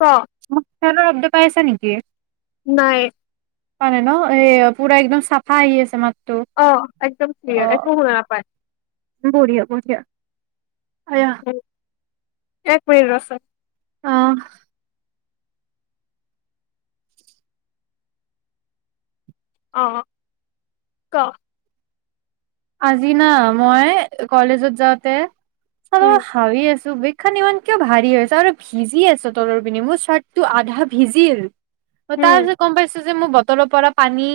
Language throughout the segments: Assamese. ক [inaudible] ফেনৰ শব্দ পাই আছা নেকি? নাই। পোৱা নাই ন', এ পুৰা একদম চাফা আহি আছে মাত। অ' একদম ক্লিয়াৰ, একো শুনা নাপায়। বঢ়িয়া বঢ়িয়া। আয়া উম। এক-মিনিট ৰচোন। অ অ ক। আজি না মই কলেজত যাওঁতে অ উম ভাবি আছো চুবিকখন ইমান কিয় ভাৰি হৈছে আৰু ভিজি আছ তলৰ পিনে মোৰ চাৰ্টটো আধা ভিজিল উম তাৰিছত কম পাইছ মোৰ বটলৰ পৰা পানী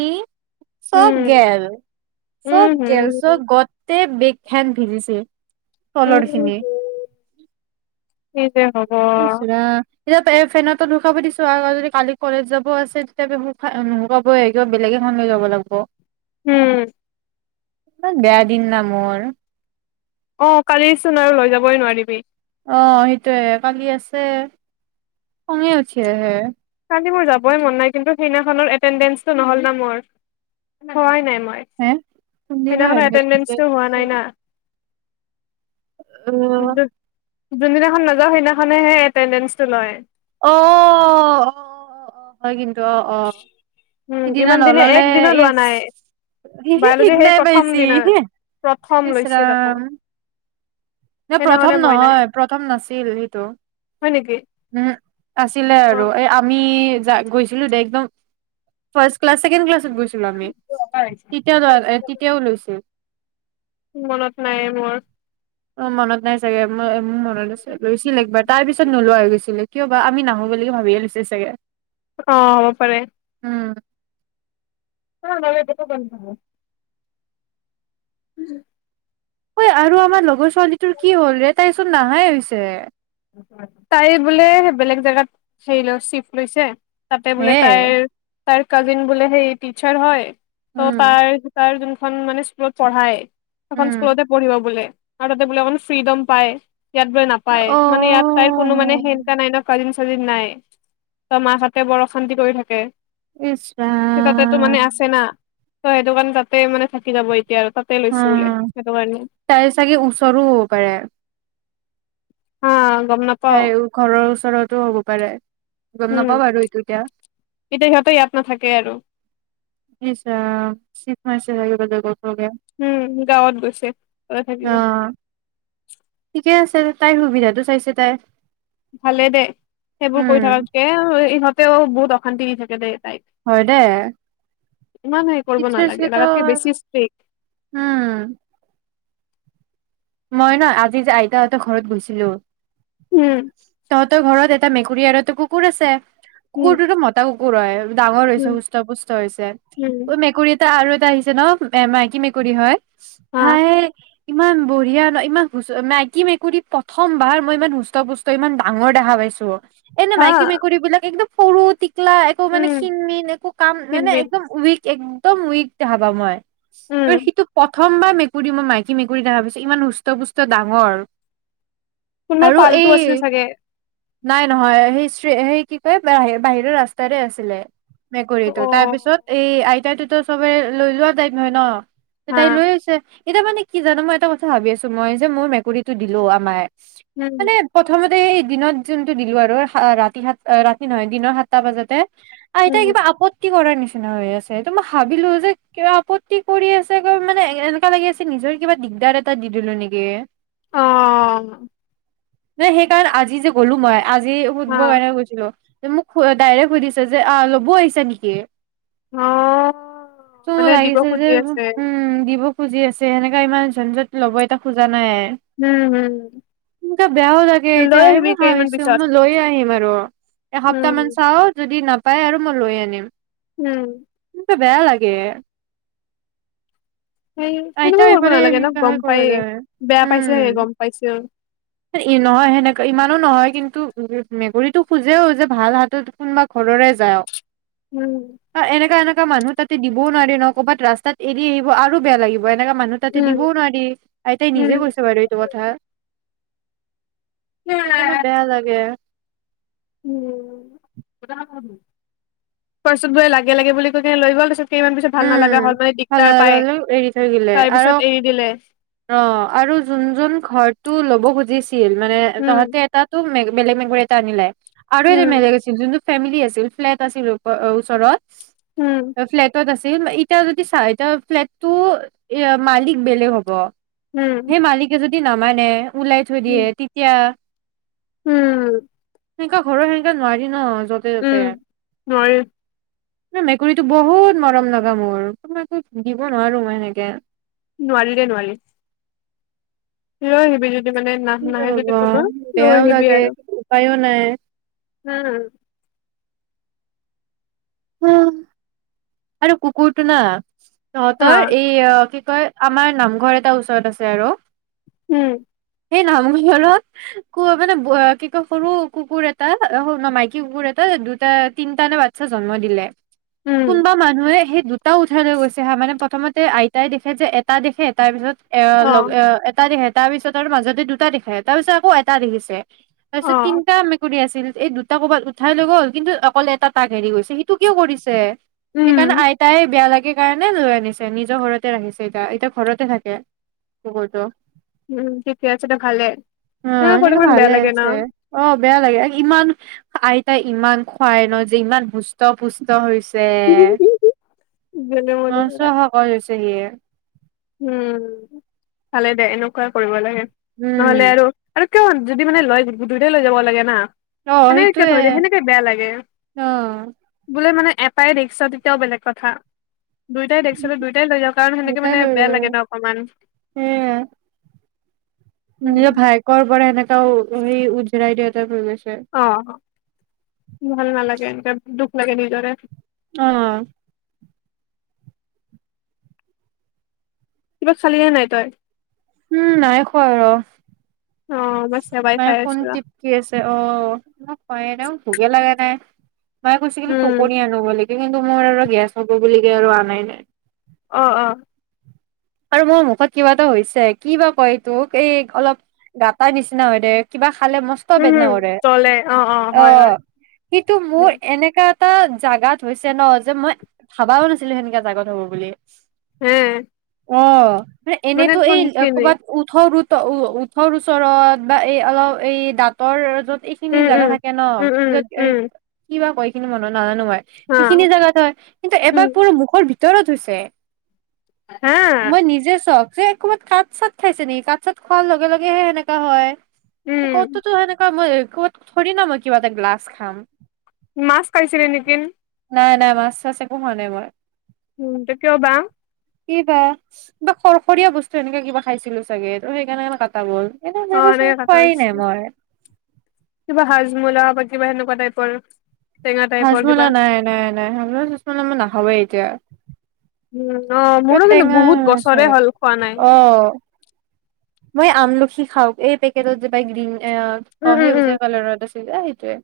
- - চব উম গেল চব উম হম কেলচ গতে বিগ খেন ভিজিছে তলৰ উম খিনি। হো উম ইচ্ ৰাম। শুকাব দিছো আৰু যদি কালি কলেজ যাব আছে তেতিয়া নুুশুকাবই বেলেগ এখন লৈ যাব লাগিব উম ইমান বেয়া দিন না মোৰ অ কালিচোন আৰু লৈ যাবই নোৱাৰিবি অ সেইটোয়ে কালি আছে খঙে উঠি আহে কালি মোৰ যাবই মন নাই কিন্তু সিদিনাখনৰ এটেনদ্ৰেচটো নহ'ল ন মোৰ হোৱা নাই মোৰ হে [inaudible] [inaudible] কোনদিনা সেইদিনাখনৰ অতেনদেন্সটো হোৱা নাই না আহ যোনদিনাখন নাযাওঁ সেইদিনাখনেহে এটেণ্ডেঞ্চটো লয় অ অ অ অ হয় কিন্তু অ অ উম সিদিনা ইমান দিনে নললে এক দিনো ই লোৱা নাই সি সি বায়লজি সেই সিদিনাই প্ৰথম পাইছি দিনা হ প্ৰথম লৈছে তাকো ইচৰাম ন প্ৰথম সেইদিনাখনে মই নাই নহয় প্ৰথম নাছিল সেইটো হয় নেকি? উম আছিলে অ', আৰু এই আমি আমি যা গৈছিলোঁ দে একদম ফাষ্ট ক্লাছ ছেকেণ্ড ক্লাছত গৈছো [unintelligible] আমি তেতিয়া তেতিয়াও লৈছিল মনত নাই মোৰ অ মনত নাই চাগে ম মোৰ মনত আছে লৈছিল একবাৰ তাৰ পিছত নোলোৱা হৈ গৈছিল কিয়বা আমি নাহো বুলি ভাবিয়ে লৈছে চাগে অ হব পাৰে উম [unintelligible] [unintelligible] অই আৰু আমাৰ লগৰ পোৱালিটোৰ কি হল ৰে? [unintelligible] [unintelligible] হৈছে। তাই বোলে বেলেগ জেগাত হেৰি ল চিফট লৈছে তাতে হে বোলে তাইৰ তাৰ কাজিন বোলে সেই টিচাৰ হয় উম [unintelligible] [unintelligible] মানে স্কুলত পঢ়ায় সেইখন উম স্কুলতে পঢ়িব বোলে [unintelligible] ফ্ৰীডম পায় [unintelligible] অ নাপায়ে ইয়াত তাইৰ কোনো মানে [unintelligible] নাই ন, কাজিন চাজিন নাই। [unintelligible] মাক হাতে বৰ অশান্তি কৰি থাকে। ইছ সেই তাতেতো মানে ৰাম আছে না। ত সেইটো কাৰণে তাতে মানে থাকি যাব এতিয়া আৰু তাতে লৈছো বোলে অ', সেইটো কাৰণে তাই চাগে ওচৰো হ'ব পাৰে। হা গম নাপাও তাইৰ ঘৰৰ ওচৰতো হ'ব পাৰে। গম উম নাপাওঁ আৰু এইটো এতিয়া। এতিয়া সিহতে ইয়াত নাথাকে আৰু- [unintelligible] উম, গাঁৱত গৈছে, [unintelligible] থাকিব। অ ঠিকে আছে তাইৰ সুবিধাটো চাইছে তাই। ভালে দে, সেইবোৰ উম কৰি থকাতকে [unintelligible] তেওঁ বহত অশান্তি দি থাকে দে তাই হয় দে। হেৰি কৰিব নালাগে লাগাতকে বেছি [unintelligible] ষ্ট্ৰিক্ট উম। মই ন' আজি যে আইতাহতৰ ঘৰত গৈছিলো উম তহঁতৰ ঘৰত [unintelligible] এটা মেকুৰী আৰুতো কুকুৰ আছে উম কোতো মতা [unintelligible] [unintelligible] ডাঙৰ হৈছে উম সুস্থ পুস্থ হৈছে উম মেকুৰী এটা আৰু আহিছে ন? মাইকী মেকুৰী হয় হা [unintelligible] ইমান বোৰ ন' ইমান মাইকী মেকুৰী প্ৰথমবাৰ মই ইমান হৃষ্ট-পুষ্ট, ইমান ডাঙৰ দেখা পাইছোঁ। এনে হা মাইকী মেকুৰী বিলাক একদম সৰু একো মানে উম ক্ষীণমীন একো কাম মানে ফিনমিন একদম উইক একদম উইক দেখা পাওঁ মই। ত উম সেইটো প প্ৰথম বাৰ মেকুৰী, মই মাইকী মেকুৰী দেখা পাইছোঁ। ইমান হৃষ্ট-পুষ্ট ডাঙৰ। কোনোবাৰ আৰু পালতু এই আছিল চাগে। নাই নহয়, সেই-সেই কি কয় বাহিৰৰ ৰাস্তাৰে আছিলে। অ মেকুৰীটো, তাৰপিছত এই এতিয়া তুটো চবে লৈ লোৱা টাইপ হয় ন'? হা তাই লৈ আছে। এতিয়া মানে কি জান' মই এটা ভাবি আছোঁ, মই যে মোৰ মেকুৰীটো দিলোঁ আমাৰ উম মানে প্ৰথমে এই দিনত যোনটো দিলোঁ আৰু ৰাতি সাত, ৰাতি নহয় দিনৰ সাতটা বজাতে আইতাই উম কিবা আপত্তি কৰাৰ নিচিনা নিচিনা হৈ আছে, এইটো মই ভাবিলোঁ যে কিবা আপত্তি কৰি আছে গৈ, মানে এনেকা লাগি আছে নিজৰে কিবা দিগদাৰ এটা দি দিলো নেকি? অ নাই সেইকাৰণে, আজি যে গ'লো মই আজি হা শুধবৰ কাৰণ গৈছিলোঁ। মোক ডাইৰেক্ট সুধিছে যে! অ' লব আহিছা নেকি? অ', মানে ত' দিব লাগিছে যে খুজি আছে। উম, দিব খুঁজি আছে, এনেকুৱা ইমান ঝনঝট ল'ব আইতা খোজা নাই। উম, হুম, কিন্তু বেয়াও লাগে লৈ এতিয়া, আহিবি এইবোৰ কেইদিনমান ভাবিছো পিছত। মই লৈয়ে আহিম আৰু এসপ্তাহ উম, মান চাও যদি না পাই আৰু মই লৈয়ে আনিম। উম। এনেকা বেয়া লাগে। সেই, আইতাও সেনেকুৱাও কৰিব এইফালে নালাগে ন' সেনেকাহে গম কৰে পায়েই, যায় বেয়া উম পাইছেই গম পাইছোঁ। নহয়, সেনেকা ইমানো নহয় কিন্তু মেকুৰীটো খোজেও যে ভাল হাতত, কোনোবা ঘৰৰে যায় আও। উম, অ' এনে কাৰণত মানুহ তাতে দিবও নোৱাৰে ন ক'ৰবাত ৰাস্তাত এৰি আহিব আৰু বেয়া লাগিব। এনেকা মানুহ তাতে উম, দিবও নোৱাৰি, আইতাই উম, নিজে কৈছে বাৰু এইটো কথা। সেইকাৰণে বেয়া লাগে। পাছত বোলে লাগে-লাগে বুলি কৈ কিনে লৈ গল, তাছত [unintelligible] এৰি থৈ গিলে তাৰ আৰু, পিছত এৰি দিলে। অ', আৰু যোন যোন ঘৰটো লব বুজি কি মানে উম, তহঁতে এটাটো বেলেগ মেকুৰী এটা আনিলে। আৰু এটা উম, মেমে কৈছিল ফেমিলি আছিল ফ্লেট আছিল উপ-ওচৰত উম। আছিল, এতিয়া যদি চা এতিয়া ফ্লেট টো এ মালিক বেলেগ হ'ব। উম, সেই মালিকে সি মানে ওলাই থৈ দিয়ে, উম, তেতিয়া। উম। সেনকা ঘৰৰ সেনেকে নোৱাৰি ন য'তে ত'তে উম, [unintelligible] ন মেকুৰীটো বহুত মৰম লগা মোৰ, [unintelligible] দিব নোৱাৰো মই সেনেকে। নোৱাৰি দে নোৱাৰি। লৈ আহিবি মানে নাহ নাহে যদি কোনো [unintelligible] লৈ বেয়াও আহিবি লাগে আৰু উপ-উপায়ও নাই। উম। [unintelligible] আৰু কুকুৰটো না। অ তহঁতৰ এই অ, কি কয়, আমাৰ নামঘৰ এটা ওচৰত আছে আৰু। উম। সেই নামঘৰত ক মানে কি কয় সৰু কুকুৰ এটা [unintelligible] মাইকী কুকুৰ এটা দুটা তিনটাানে বাচ্ছা জন্ম দিলে। উম কোনোবা মানুহে সেই দুটাও উঠাই লৈ গৈছে হা মানে প্ৰথমতে আইতাই দেখে যে এটা দেখে এটাৰ অ পিছত [unintelligible] তাৰপিছত আৰু মাজতে দুটা দেখে, তাৰ পিছত আকৌ এটা দেখিছে। তা অ পিছত তিনিটা মেকুৰী আছ [unintelligible] এই দুটা কৰ'বাত উঠাই লৈ গ'ল। কিন্তু, অকলে এটা তাক এৰি গৈছে, সেইটো কিয় কৰিছে? উম সেইকাৰণে, আইতাইে বেয়া লাগে সেই কাৰণে লৈ আনিছে। নিজৰ ঘৰতে ৰাখিছে এতিয়া, এতিয়া ঘৰতে থাকে কুকুৰটো। উম, থিকেই আছে দে ভালেই, অ সেনেকে পৰিমান বেয়া ভালে লাগে ন। আছে অ বেয়া লাগে, ইমান আইতাই ইমান খুৱাই ন যে ইমান সুস্থ পুষ্ট হৈছে জনে মন কৰা। চেএ উম, ভালে দে এনেকুৱাই কৰিব লাগে। নহলে উম, আৰু, কিয়? যদি মানে লয়, দুইটাই লৈ যাব লাগে না। অ সেনেকে সেইটোয়ে থৈ দিয়ে, সেনেকে বেয়া লাগে। অ বোলে মানে ইয়াপাই দেখিছ তেতিয়াও বেলেগ কথা। দুইটাই দেখিছিলো, দুইটাই লৈ যাওঁ, কাৰণ সেনেকে দেউতাই মানে লৈ বেয়া যায় লাগে ন, অকমান সেয়াই নিজৰ উম ভায়েকৰ পৰা সেনে [unintelligible] অ' ভাল নালাগে এনেকে, দুখ লাগে নিজৰে অ'! কিবা খালিহে নাই তই? উম, নাই খোৱা। ৰ অ মই চেৱাই মায়ে খাই ফোন আছো ৰ। টিপ কি আছে। অ' মোক ক এনে ভোগে লগা নাই। মায়ে কৈছিল, পকৰি উম আনো বুলি। কিন্তু, মোৰ আৰু গেছ হ'ব বুলি কে আৰু আনাই নাই। অ' অ' আৰু মোৰ মুখত কিবা এটা হৈছে। কি বা কয় এইটোক? এই অলপ গাত তাৰ নিচিনা হয় দে, কিবা খালে মস্ত উম বেদনা হম কৰে। জলে অ অ' হয় হয় সিটো উম মোৰ এনেকা টা জোগাত হৈছে ন, যে মই ভাবাও নাছিলো সেনেককা জাগাত হ'ব বুলি? হে অ'! মানে, এনেইটো এই ক'বাত ওঁঠৰ ত' ওঁঠৰ ওচ ওচৰত, বা এই অলপ এই দাঁতৰ য'ত এইখিনি উম জাগা উম থাকে ন, উম উম য'ত উম কিবা কয় [unintelligible] নাজানো মই হা সিখিনি জোগাত হয়। কিন্তু উম এবাৰ পু মুখৰ ভিতৰ তোৰো উঠিছে? হা মই নিজেই চক। হে ক'বাত কাঠ, চাত খাইছে নেকি? কাঠ, চাত খোৱাৰ লগে লগেহে এনেকে হয় উম কতোঁ তো হেনেকুঁৱা মই ক'ত থুৰিনা মই কিবা এটা গ্লাছ খাম। মাছ খাইছিল নেকি? নাই নাই, মাছ- চাছ একো খোৱা নাই মই। উম, টো কিয় বা। কি বা, কিবা খৰখৰীয়া বস্তু এনেকা কিবা খাইছিলোঁ চাগে। সেইকাৰণে কটা গ'ল এনে অ, সেনেকচোন এনেকে কথা খোৱাই পাতিছো। নাই মই কিবা হ'জমোলা, বা কিবা সেনেকুৱা টাইপৰ। টেঙা টাইপৰ কিবা হ'জমোলা, নাই নাই নাই, হ'জমোলা চ'জমোলা মই নাখায়েই। তিয়া উম অ মোৰো কিন্তু বহুত আছে বছৰে হ'ল খোৱা নাই। অ মই আমলখি খাঁও এই পেকেটত যে গ্ৰীণ অ, উম উম সেই উম বুজাই কলে আৰু তাৰপিছত ঠিকে সেইটোৱে।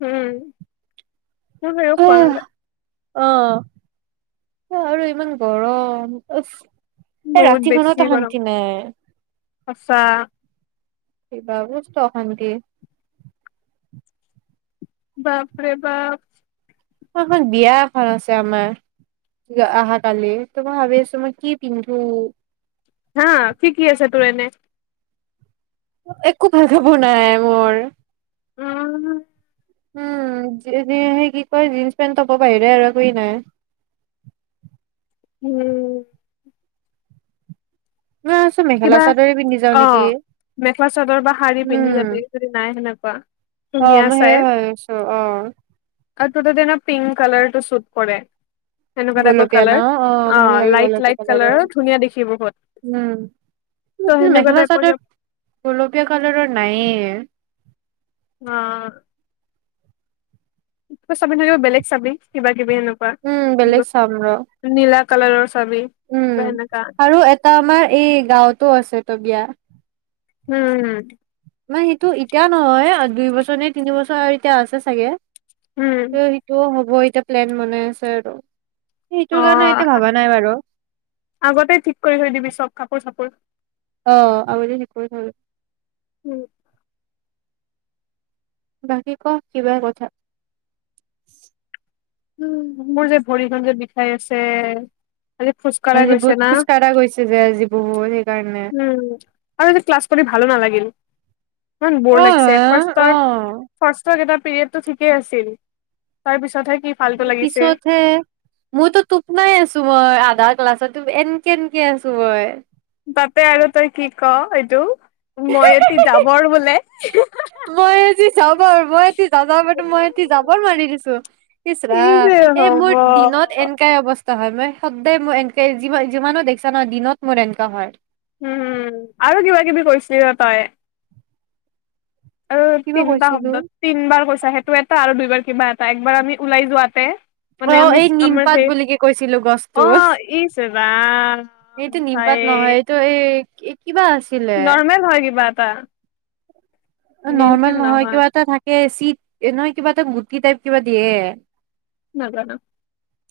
উম [inaudible] অ, আৰু ইমান গৰম। উহ এই বহুত ৰাতি বেছি খনতো গৰম শান্তি নাই। সঁচা কিবা [inaudible] বাপৰে, বাপ উচৰত বিয়া এখন আছে আমাৰ অহাকালি। ত, মই ভাবিছো কি পিন্ধো। হা কি কি আছে টুৰ এনে একো ভাল কাপোৰ নাই মোৰ। উমঁ উম সেই কি কয়। জীন্চ পেন্ট টপৰ বাহিৰে আৰু একোয়েই নাই উম মই ভাবিছো মেখেলা কিবা চাদৰে পিন্ধি যাও অ নেকি। মেখেলা চাদৰ বা শাৰী পিন্ধি যাবি উম যদি নাই সেনেকুৱা অ, ধুনীয়া মইয়ো চাই সেইয়াই ভাবিছো। অ আৰু টোৰ তাত এনেও পিংক কালাৰটো চুট কৰে। এনেকুৱা টাইপৰ গোলপীয়া ন কালাৰ। অ ভাল লাগে লাইট, গোলপীয়া লাইট কালাৰৰ কালাৰ ধুনীয়াঁ দেখি বহুত। মোৰ ত' কি সেনেকুৱা মেখেলা, টাইপৰ চাদৰ গোলপীয়া কালাৰৰ নায়েই। অঁ কিবা চাবিছোন, বেলেগ চাবি কিবা উম, বেলেগ [unintelligible] চাম ৰ নীলা কালাৰৰ চাবি বা উম সেনেকা আৰু এটা আমাৰ এই গাঁৱতো আছে ত' বিয়া উম। মানে সেইটো এতিয়া নহয়, দুই বছৰ নে তিনিবছৰ আৰু এতিয়া আছে চাগে, উম স সিতো হব। অঁ, এতিয়া প্লেন বনাই আছে আৰু, অ সেইটোৰ কাৰণে আ এতিয়া ভাবা নাই বাৰু আগতে ঠিক কৰি থৈ দিবি চব কাপোৰ চাপোৰ। অ আৰু শিক থো [inaudible] উম বাকী ক কিবা কথা উম, মোৰ যে ভৰিখন যে বিষাই আছে। আজি খোজকাঢ়া আজি গৈছে বহুত না, খোজ কঢ়া গৈছে যে আজি বহুত সেইকাৰণে উম আৰু আজি ক্লাছ কৰি ভালো নালাগিল। ইমান ব'ৰ অ লাগিছে অ ফাৰ্ষ্টৰ, ফাৰ্ষ্টৰ কেইটা। পিৰিয়ডটো থিকে আছিল, তাৰপিছত হে কি, ফাল্টু লাগিছে পিছতহে, মইতো টোপনাই আছো মই আধা। ক্লাছতো এন্কে এন্কে আছো মই। তাতে আৰু তই কি ক এইটো। হে, মই এটি হে, হে জাবৰ বোলে মই আজি জাবৰ মই এটি যাযাবৰটো মই এটি জাবৰ মাৰি দিছো। ত [unintelligible] ইছ কি যে ৰাম এই হ'ব মোৰ দিনত এনেকাই অৱস্থা। হয়, মই সদায় মোৰ এনেকে যিমান যিমানো দেখিছা ন দিনত মোৰ এনেকুৱা হয়। উম আৰু কিবা কিবি কৰিছিলি ৰ তই। আৰু কিবা তিনিটা কৈছিলো শব্দ তিন বাৰ কৈছা সেই ত এটা আৰু দুইবাৰ কিবা এটা একবাৰ আমি ওলাই যোৱাতে মানে অ আমি ' এই আমাৰ নিমপাত সেই বুলিকে কৈছিলো গছটো। অ ইছ ৰাম এইটো ভাই নিমপাত নহয় এইটো এই- এ [unintelligible] নৰ্মেল হয় কিবা এটা। মিল নৰ্মেল চিল নহয় কিবা এটা থাকেই। - এ নহয় কিবা এতা গুটি টাইপ কিবা দিয়ে। নাজানো।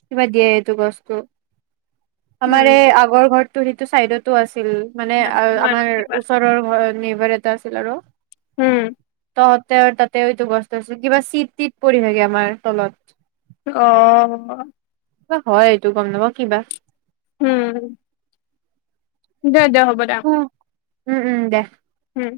কিবা দিয়ে এটো গছতো। আমাৰে উম আগৰ ঘৰ- তোৰ সেইটো চাইডতো আছে, -ছিল মানে আ নাজানো আৰু আমাৰ কিবা ওচৰৰ ঘৰৰ নেম -বাৰ এটা আছিল আৰু উম। তহঁতে আৰু তাতে এইটো গস্ত আছিল কিবা চিত ত পৰি থগে আমাৰ তলত। অ কিবা হয় এইটো গম নাপাও কিবা উম দে দো হ'ব দো উম উম উম দে উম।